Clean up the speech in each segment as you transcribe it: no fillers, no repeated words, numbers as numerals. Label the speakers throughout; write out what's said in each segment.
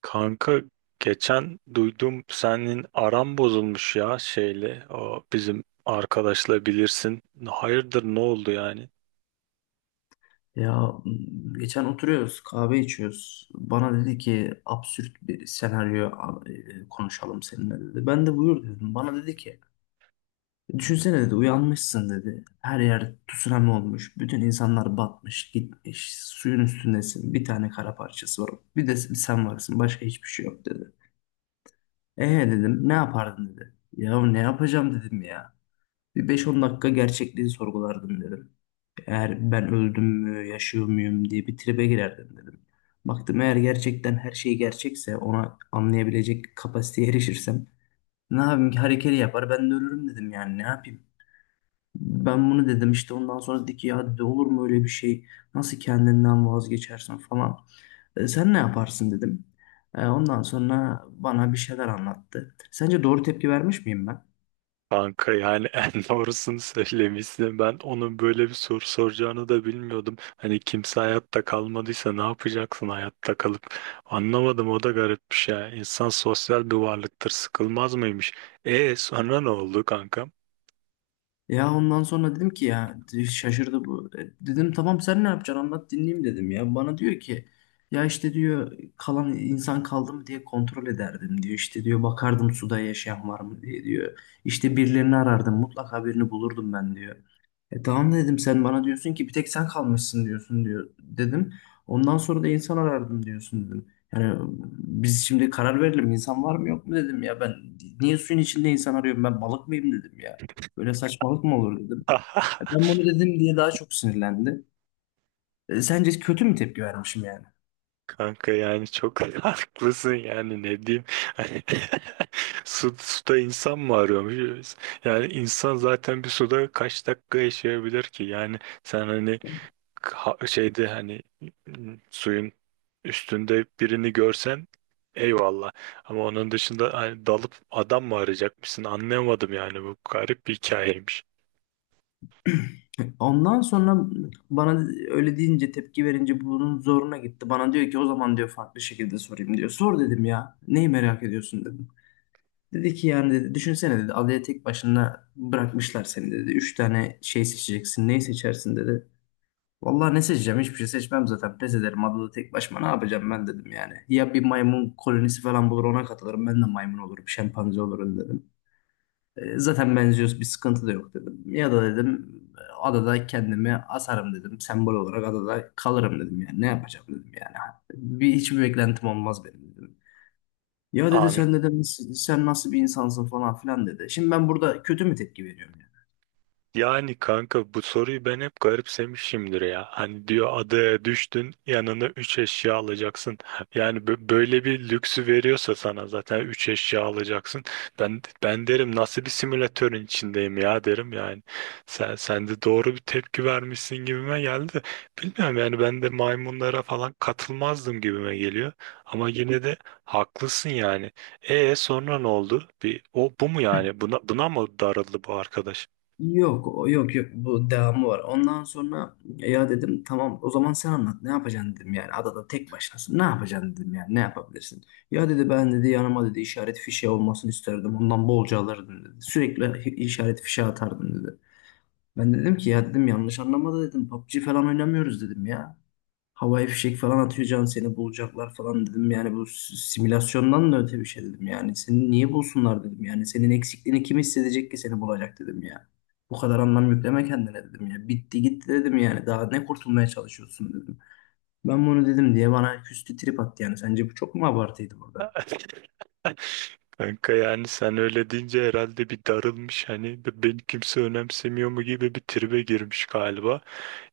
Speaker 1: Kanka geçen duydum senin aran bozulmuş ya şeyle o bizim arkadaşla bilirsin. Hayırdır ne oldu yani?
Speaker 2: Ya geçen oturuyoruz, kahve içiyoruz. Bana dedi ki absürt bir senaryo konuşalım seninle dedi. Ben de buyur dedim. Bana dedi ki düşünsene dedi uyanmışsın dedi. Her yer tsunami olmuş. Bütün insanlar batmış, gitmiş. Suyun üstündesin. Bir tane kara parçası var. Bir de sen varsın. Başka hiçbir şey yok dedi. Dedim ne yapardın dedi. Ya ne yapacağım dedim ya. Bir beş on dakika gerçekliği sorgulardım dedim. Eğer ben öldüm mü, yaşıyor muyum diye bir tribe girerdim dedim. Baktım eğer gerçekten her şey gerçekse ona anlayabilecek kapasiteye erişirsem ne yapayım ki hareketi yapar ben de ölürüm dedim yani ne yapayım. Ben bunu dedim işte ondan sonra dedi ki ya dedi, olur mu öyle bir şey nasıl kendinden vazgeçersin falan. Sen ne yaparsın dedim. Ondan sonra bana bir şeyler anlattı. Sence doğru tepki vermiş miyim ben?
Speaker 1: Kanka yani en doğrusunu söylemişsin. Ben onun böyle bir soru soracağını da bilmiyordum. Hani kimse hayatta kalmadıysa ne yapacaksın hayatta kalıp? Anlamadım, o da garipmiş ya. İnsan sosyal bir varlıktır, sıkılmaz mıymış? Sonra ne oldu kankam?
Speaker 2: Ya ondan sonra dedim ki ya şaşırdı bu. E, Dedim tamam sen ne yapacaksın anlat dinleyeyim dedim ya. Bana diyor ki ya işte diyor kalan insan kaldı mı diye kontrol ederdim diyor. İşte diyor bakardım suda yaşayan var mı diye diyor. İşte birilerini arardım mutlaka birini bulurdum ben diyor. E tamam dedim sen bana diyorsun ki bir tek sen kalmışsın diyorsun diyor dedim. Ondan sonra da insan arardım diyorsun dedim. Yani biz şimdi karar verelim insan var mı yok mu dedim ya ben niye suyun içinde insan arıyorum ben balık mıyım dedim ya. Böyle saçmalık mı olur dedim. E, Ben bunu dedim diye daha çok sinirlendi. E, sence kötü mü tepki vermişim yani?
Speaker 1: Kanka yani çok haklısın, yani ne diyeyim. Hani suda insan mı arıyormuş? Yani insan zaten bir suda kaç dakika yaşayabilir ki? Yani sen hani şeyde, hani suyun üstünde birini görsen eyvallah. Ama onun dışında hani dalıp adam mı arayacakmışsın, anlayamadım. Yani bu garip bir hikayeymiş.
Speaker 2: Ondan sonra bana öyle deyince tepki verince bunun zoruna gitti. Bana diyor ki o zaman diyor farklı şekilde sorayım diyor. Sor dedim ya. Neyi merak ediyorsun dedim. Dedi ki yani dedi, düşünsene dedi adaya tek başına bırakmışlar seni dedi. Üç tane şey seçeceksin. Neyi seçersin dedi. Vallahi ne seçeceğim? Hiçbir şey seçmem zaten. Pes ederim. Adada tek başıma ne yapacağım ben dedim yani. Ya bir maymun kolonisi falan bulur ona katılırım. Ben de maymun olurum. Şempanze olurum dedim. Zaten benziyoruz. Bir sıkıntı da yok dedim. Ya da dedim adada kendimi asarım dedim. Sembol olarak adada kalırım dedim yani. Ne yapacağım dedim yani. Bir, hiçbir beklentim olmaz benim dedim. Ya dedi sen dedim sen nasıl bir insansın falan filan dedi. Şimdi ben burada kötü mü tepki veriyorum?
Speaker 1: Yani kanka bu soruyu ben hep garipsemişimdir ya. Hani diyor adaya düştün, yanına 3 eşya alacaksın. Yani böyle bir lüksü veriyorsa sana zaten 3 eşya alacaksın. Ben derim nasıl bir simülatörün içindeyim ya, derim yani. Sen de doğru bir tepki vermişsin gibime geldi. Bilmiyorum, yani ben de maymunlara falan katılmazdım gibime geliyor. Ama yine de haklısın yani. Sonra ne oldu? O bu mu yani? Buna mı darıldı bu arkadaş?
Speaker 2: Yok yok bu devamı var. Ondan sonra ya dedim tamam o zaman sen anlat ne yapacaksın dedim yani adada tek başınasın ne yapacaksın dedim yani ne yapabilirsin. Ya dedi ben dedi yanıma dedi işaret fişeği olmasını isterdim ondan bolca alırdım dedi. Sürekli işaret fişeği atardım dedi. Ben dedim ki ya dedim yanlış anlamadı dedim PUBG falan oynamıyoruz dedim ya havaya fişek falan atacağım seni bulacaklar falan dedim. Yani bu simülasyondan da öte bir şey dedim. Yani seni niye bulsunlar dedim. Yani senin eksikliğini kim hissedecek ki seni bulacak dedim ya. Bu kadar anlam yükleme kendine dedim ya. Bitti gitti dedim yani. Daha ne kurtulmaya çalışıyorsun dedim. Ben bunu dedim diye bana küstü trip attı yani. Sence bu çok mu abartıydı burada?
Speaker 1: Kanka yani sen öyle deyince herhalde bir darılmış, hani beni kimse önemsemiyor mu gibi bir tribe girmiş galiba.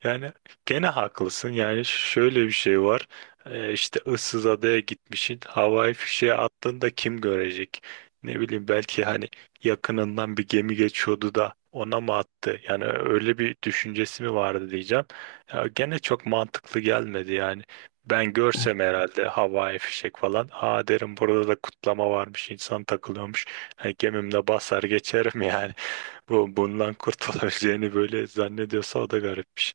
Speaker 1: Yani gene haklısın. Yani şöyle bir şey var. İşte ıssız adaya gitmişsin. Havai fişeğe attığında kim görecek? Ne bileyim, belki hani yakınından bir gemi geçiyordu da ona mı attı? Yani öyle bir düşüncesi mi vardı diyeceğim. Ya gene çok mantıklı gelmedi yani. Ben görsem herhalde havai fişek falan, "Aa," derim, "burada da kutlama varmış, insan takılıyormuş." Yani gemimle basar geçerim yani. Bu bundan kurtulabileceğini böyle zannediyorsa o da garipmiş.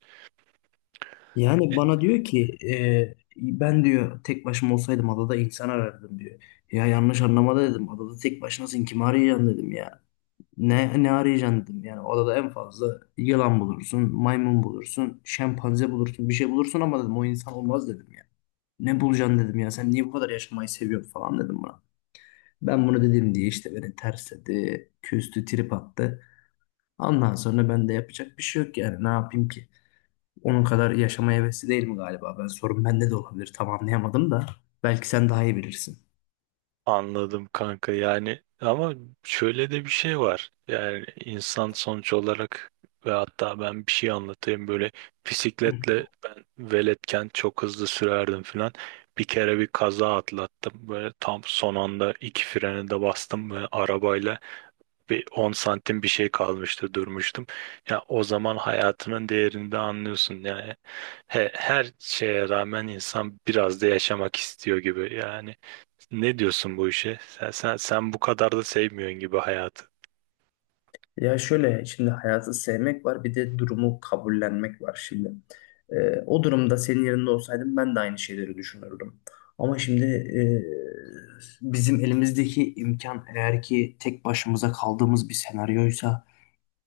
Speaker 2: Yani bana diyor ki ben diyor tek başıma olsaydım adada insan arardım diyor. Ya yanlış anlama da dedim. Adada tek başınasın kim arayacaksın dedim ya. Ne arayacaksın dedim. Yani odada en fazla yılan bulursun, maymun bulursun, şempanze bulursun, bir şey bulursun ama dedim o insan olmaz dedim ya. Ne bulacaksın dedim ya sen niye bu kadar yaşamayı seviyorsun falan dedim buna. Ben bunu dedim diye işte beni tersledi, küstü, trip attı. Ondan sonra ben de yapacak bir şey yok yani ne yapayım ki? Onun kadar yaşamaya hevesli değil mi galiba? Ben sorun bende de olabilir tam anlayamadım da. Belki sen daha iyi bilirsin.
Speaker 1: Anladım kanka, yani ama şöyle de bir şey var. Yani insan sonuç olarak, ve hatta ben bir şey anlatayım, böyle bisikletle ben veletken çok hızlı sürerdim filan. Bir kere bir kaza atlattım. Böyle tam son anda iki freni de bastım ve arabayla bir 10 santim bir şey kalmıştı, durmuştum. Ya o zaman hayatının değerini de anlıyorsun yani. Her şeye rağmen insan biraz da yaşamak istiyor gibi yani. Ne diyorsun bu işe? Sen bu kadar da sevmiyorsun gibi hayatı.
Speaker 2: Ya şöyle şimdi hayatı sevmek var bir de durumu kabullenmek var şimdi. O durumda senin yerinde olsaydım ben de aynı şeyleri düşünürdüm. Ama şimdi bizim elimizdeki imkan eğer ki tek başımıza kaldığımız bir senaryoysa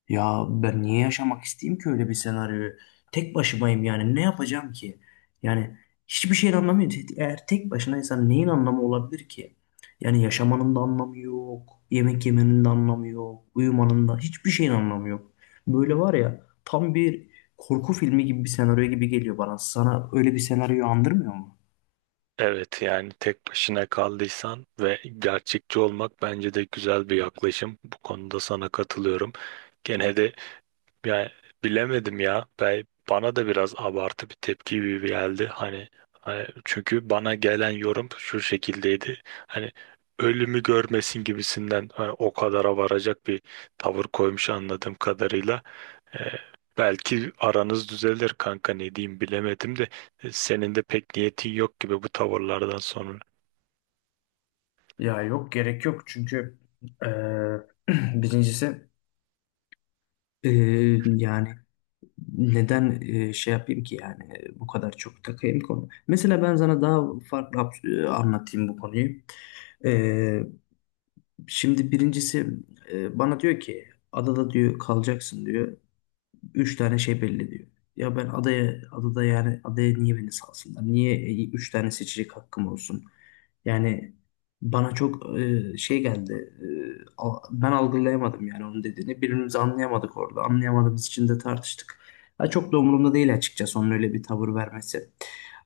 Speaker 2: ya ben niye yaşamak isteyeyim ki öyle bir senaryoyu? Tek başımayım yani ne yapacağım ki? Yani hiçbir şeyin anlamı yok. Eğer tek başınaysan neyin anlamı olabilir ki? Yani yaşamanın da anlamı yok. Yemek yemenin de anlamı yok. Uyumanın da hiçbir şeyin anlamı yok. Böyle var ya tam bir korku filmi gibi bir senaryo gibi geliyor bana. Sana öyle bir senaryoyu andırmıyor mu?
Speaker 1: Evet, yani tek başına kaldıysan ve gerçekçi olmak bence de güzel bir yaklaşım. Bu konuda sana katılıyorum. Gene de yani bilemedim ya. Bana da biraz abartı bir tepki gibi geldi. Hani çünkü bana gelen yorum şu şekildeydi. Hani ölümü görmesin gibisinden, hani o kadara varacak bir tavır koymuş anladığım kadarıyla. Ee, Belki aranız düzelir kanka, ne diyeyim bilemedim de senin de pek niyetin yok gibi bu tavırlardan sonra.
Speaker 2: Ya yok gerek yok çünkü eee, birincisi Ee, yani neden şey yapayım ki yani bu kadar çok takayım konu. Mesela ben sana daha farklı anlatayım bu konuyu. E, Şimdi birincisi bana diyor ki adada diyor kalacaksın diyor. Üç tane şey belli diyor. Ya ben adaya, adada yani adaya niye beni salsınlar? Niye üç tane seçecek hakkım olsun? Yani bana çok şey geldi. Ben algılayamadım yani onun dediğini. Birbirimizi anlayamadık orada. Anlayamadığımız için de tartıştık. Ha, çok da umurumda değil açıkçası onun öyle bir tavır vermesi.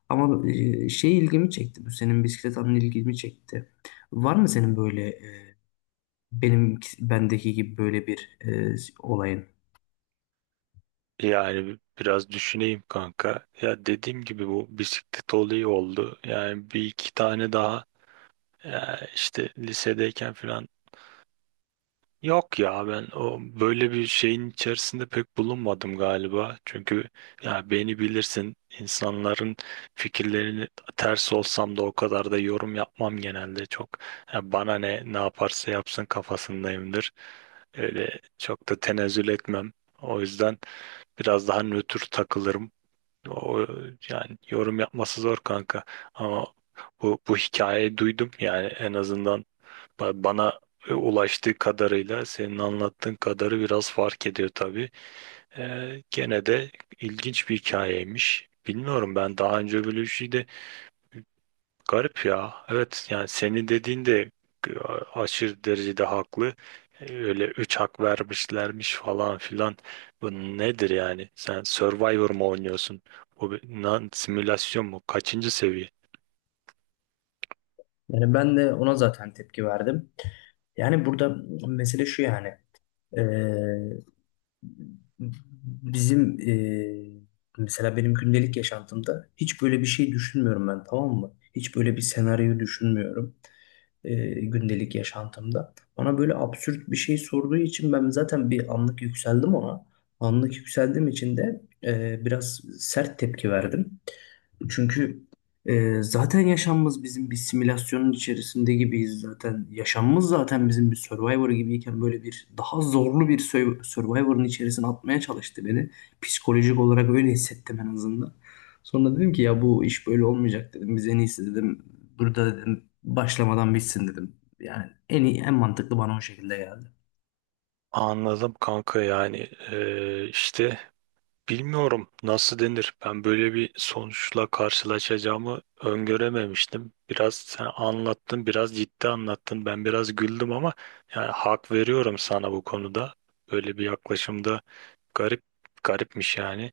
Speaker 2: Ama şey ilgimi çekti. Bu senin bisiklet anın ilgimi çekti. Var mı senin böyle benim bendeki gibi böyle bir olayın?
Speaker 1: Yani biraz düşüneyim kanka. Ya dediğim gibi bu bisiklet olayı oldu. Yani bir iki tane daha, ya işte lisedeyken falan. Yok ya, ben o böyle bir şeyin içerisinde pek bulunmadım galiba. Çünkü ya beni bilirsin, insanların fikirlerini ters olsam da o kadar da yorum yapmam genelde çok. Ya bana ne yaparsa yapsın kafasındayımdır. Öyle çok da tenezzül etmem. O yüzden biraz daha nötr takılırım. O yani yorum yapması zor kanka. Ama bu hikayeyi duydum yani, en azından bana ulaştığı kadarıyla senin anlattığın kadarı biraz fark ediyor tabii. Gene de ilginç bir hikayeymiş. Bilmiyorum, ben daha önce böyle bir şey de garip ya. Evet, yani senin dediğin de e, aşırı derecede haklı. Öyle üç hak vermişlermiş falan filan. Bu nedir yani? Sen Survivor mu oynuyorsun? Bu bir lan simülasyon mu? Kaçıncı seviye?
Speaker 2: Yani ben de ona zaten tepki verdim. Yani burada mesele şu yani. eee, Bizim mesela benim gündelik yaşantımda hiç böyle bir şey düşünmüyorum ben tamam mı? Hiç böyle bir senaryo düşünmüyorum gündelik yaşantımda. Bana böyle absürt bir şey sorduğu için ben zaten bir anlık yükseldim ona. Anlık yükseldiğim için de biraz sert tepki verdim. Çünkü zaten yaşamımız bizim bir simülasyonun içerisinde gibiyiz zaten. Yaşamımız zaten bizim bir Survivor gibiyken böyle bir daha zorlu bir Survivor'ın içerisine atmaya çalıştı beni. Psikolojik olarak öyle hissettim en azından. Sonra dedim ki ya bu iş böyle olmayacak dedim. Biz en iyisi dedim. Burada dedim başlamadan bitsin dedim. Yani en iyi, en mantıklı bana o şekilde geldi.
Speaker 1: Anladım kanka, yani işte bilmiyorum nasıl denir. Ben böyle bir sonuçla karşılaşacağımı öngörememiştim. Biraz sen anlattın, biraz ciddi anlattın. Ben biraz güldüm ama yani hak veriyorum sana bu konuda. Böyle bir yaklaşımda garip garipmiş yani.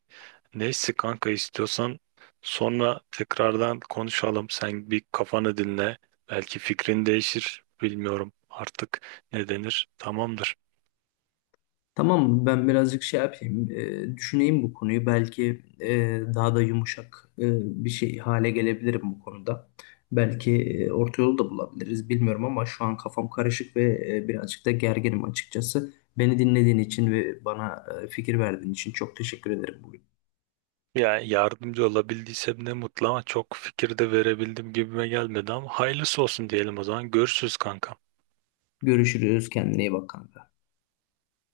Speaker 1: Neyse kanka, istiyorsan sonra tekrardan konuşalım. Sen bir kafanı dinle. Belki fikrin değişir. Bilmiyorum artık ne denir. Tamamdır.
Speaker 2: Tamam, ben birazcık şey yapayım, düşüneyim bu konuyu. Belki daha da yumuşak bir şey hale gelebilirim bu konuda. Belki orta yolu da bulabiliriz, bilmiyorum ama şu an kafam karışık ve birazcık da gerginim açıkçası. Beni dinlediğin için ve bana fikir verdiğin için çok teşekkür ederim bugün.
Speaker 1: Yani yardımcı olabildiysem ne mutlu, ama çok fikir de verebildim gibime gelmedi. Ama hayırlısı olsun diyelim o zaman. Görüşürüz kanka.
Speaker 2: Görüşürüz, kendine iyi bak kanka.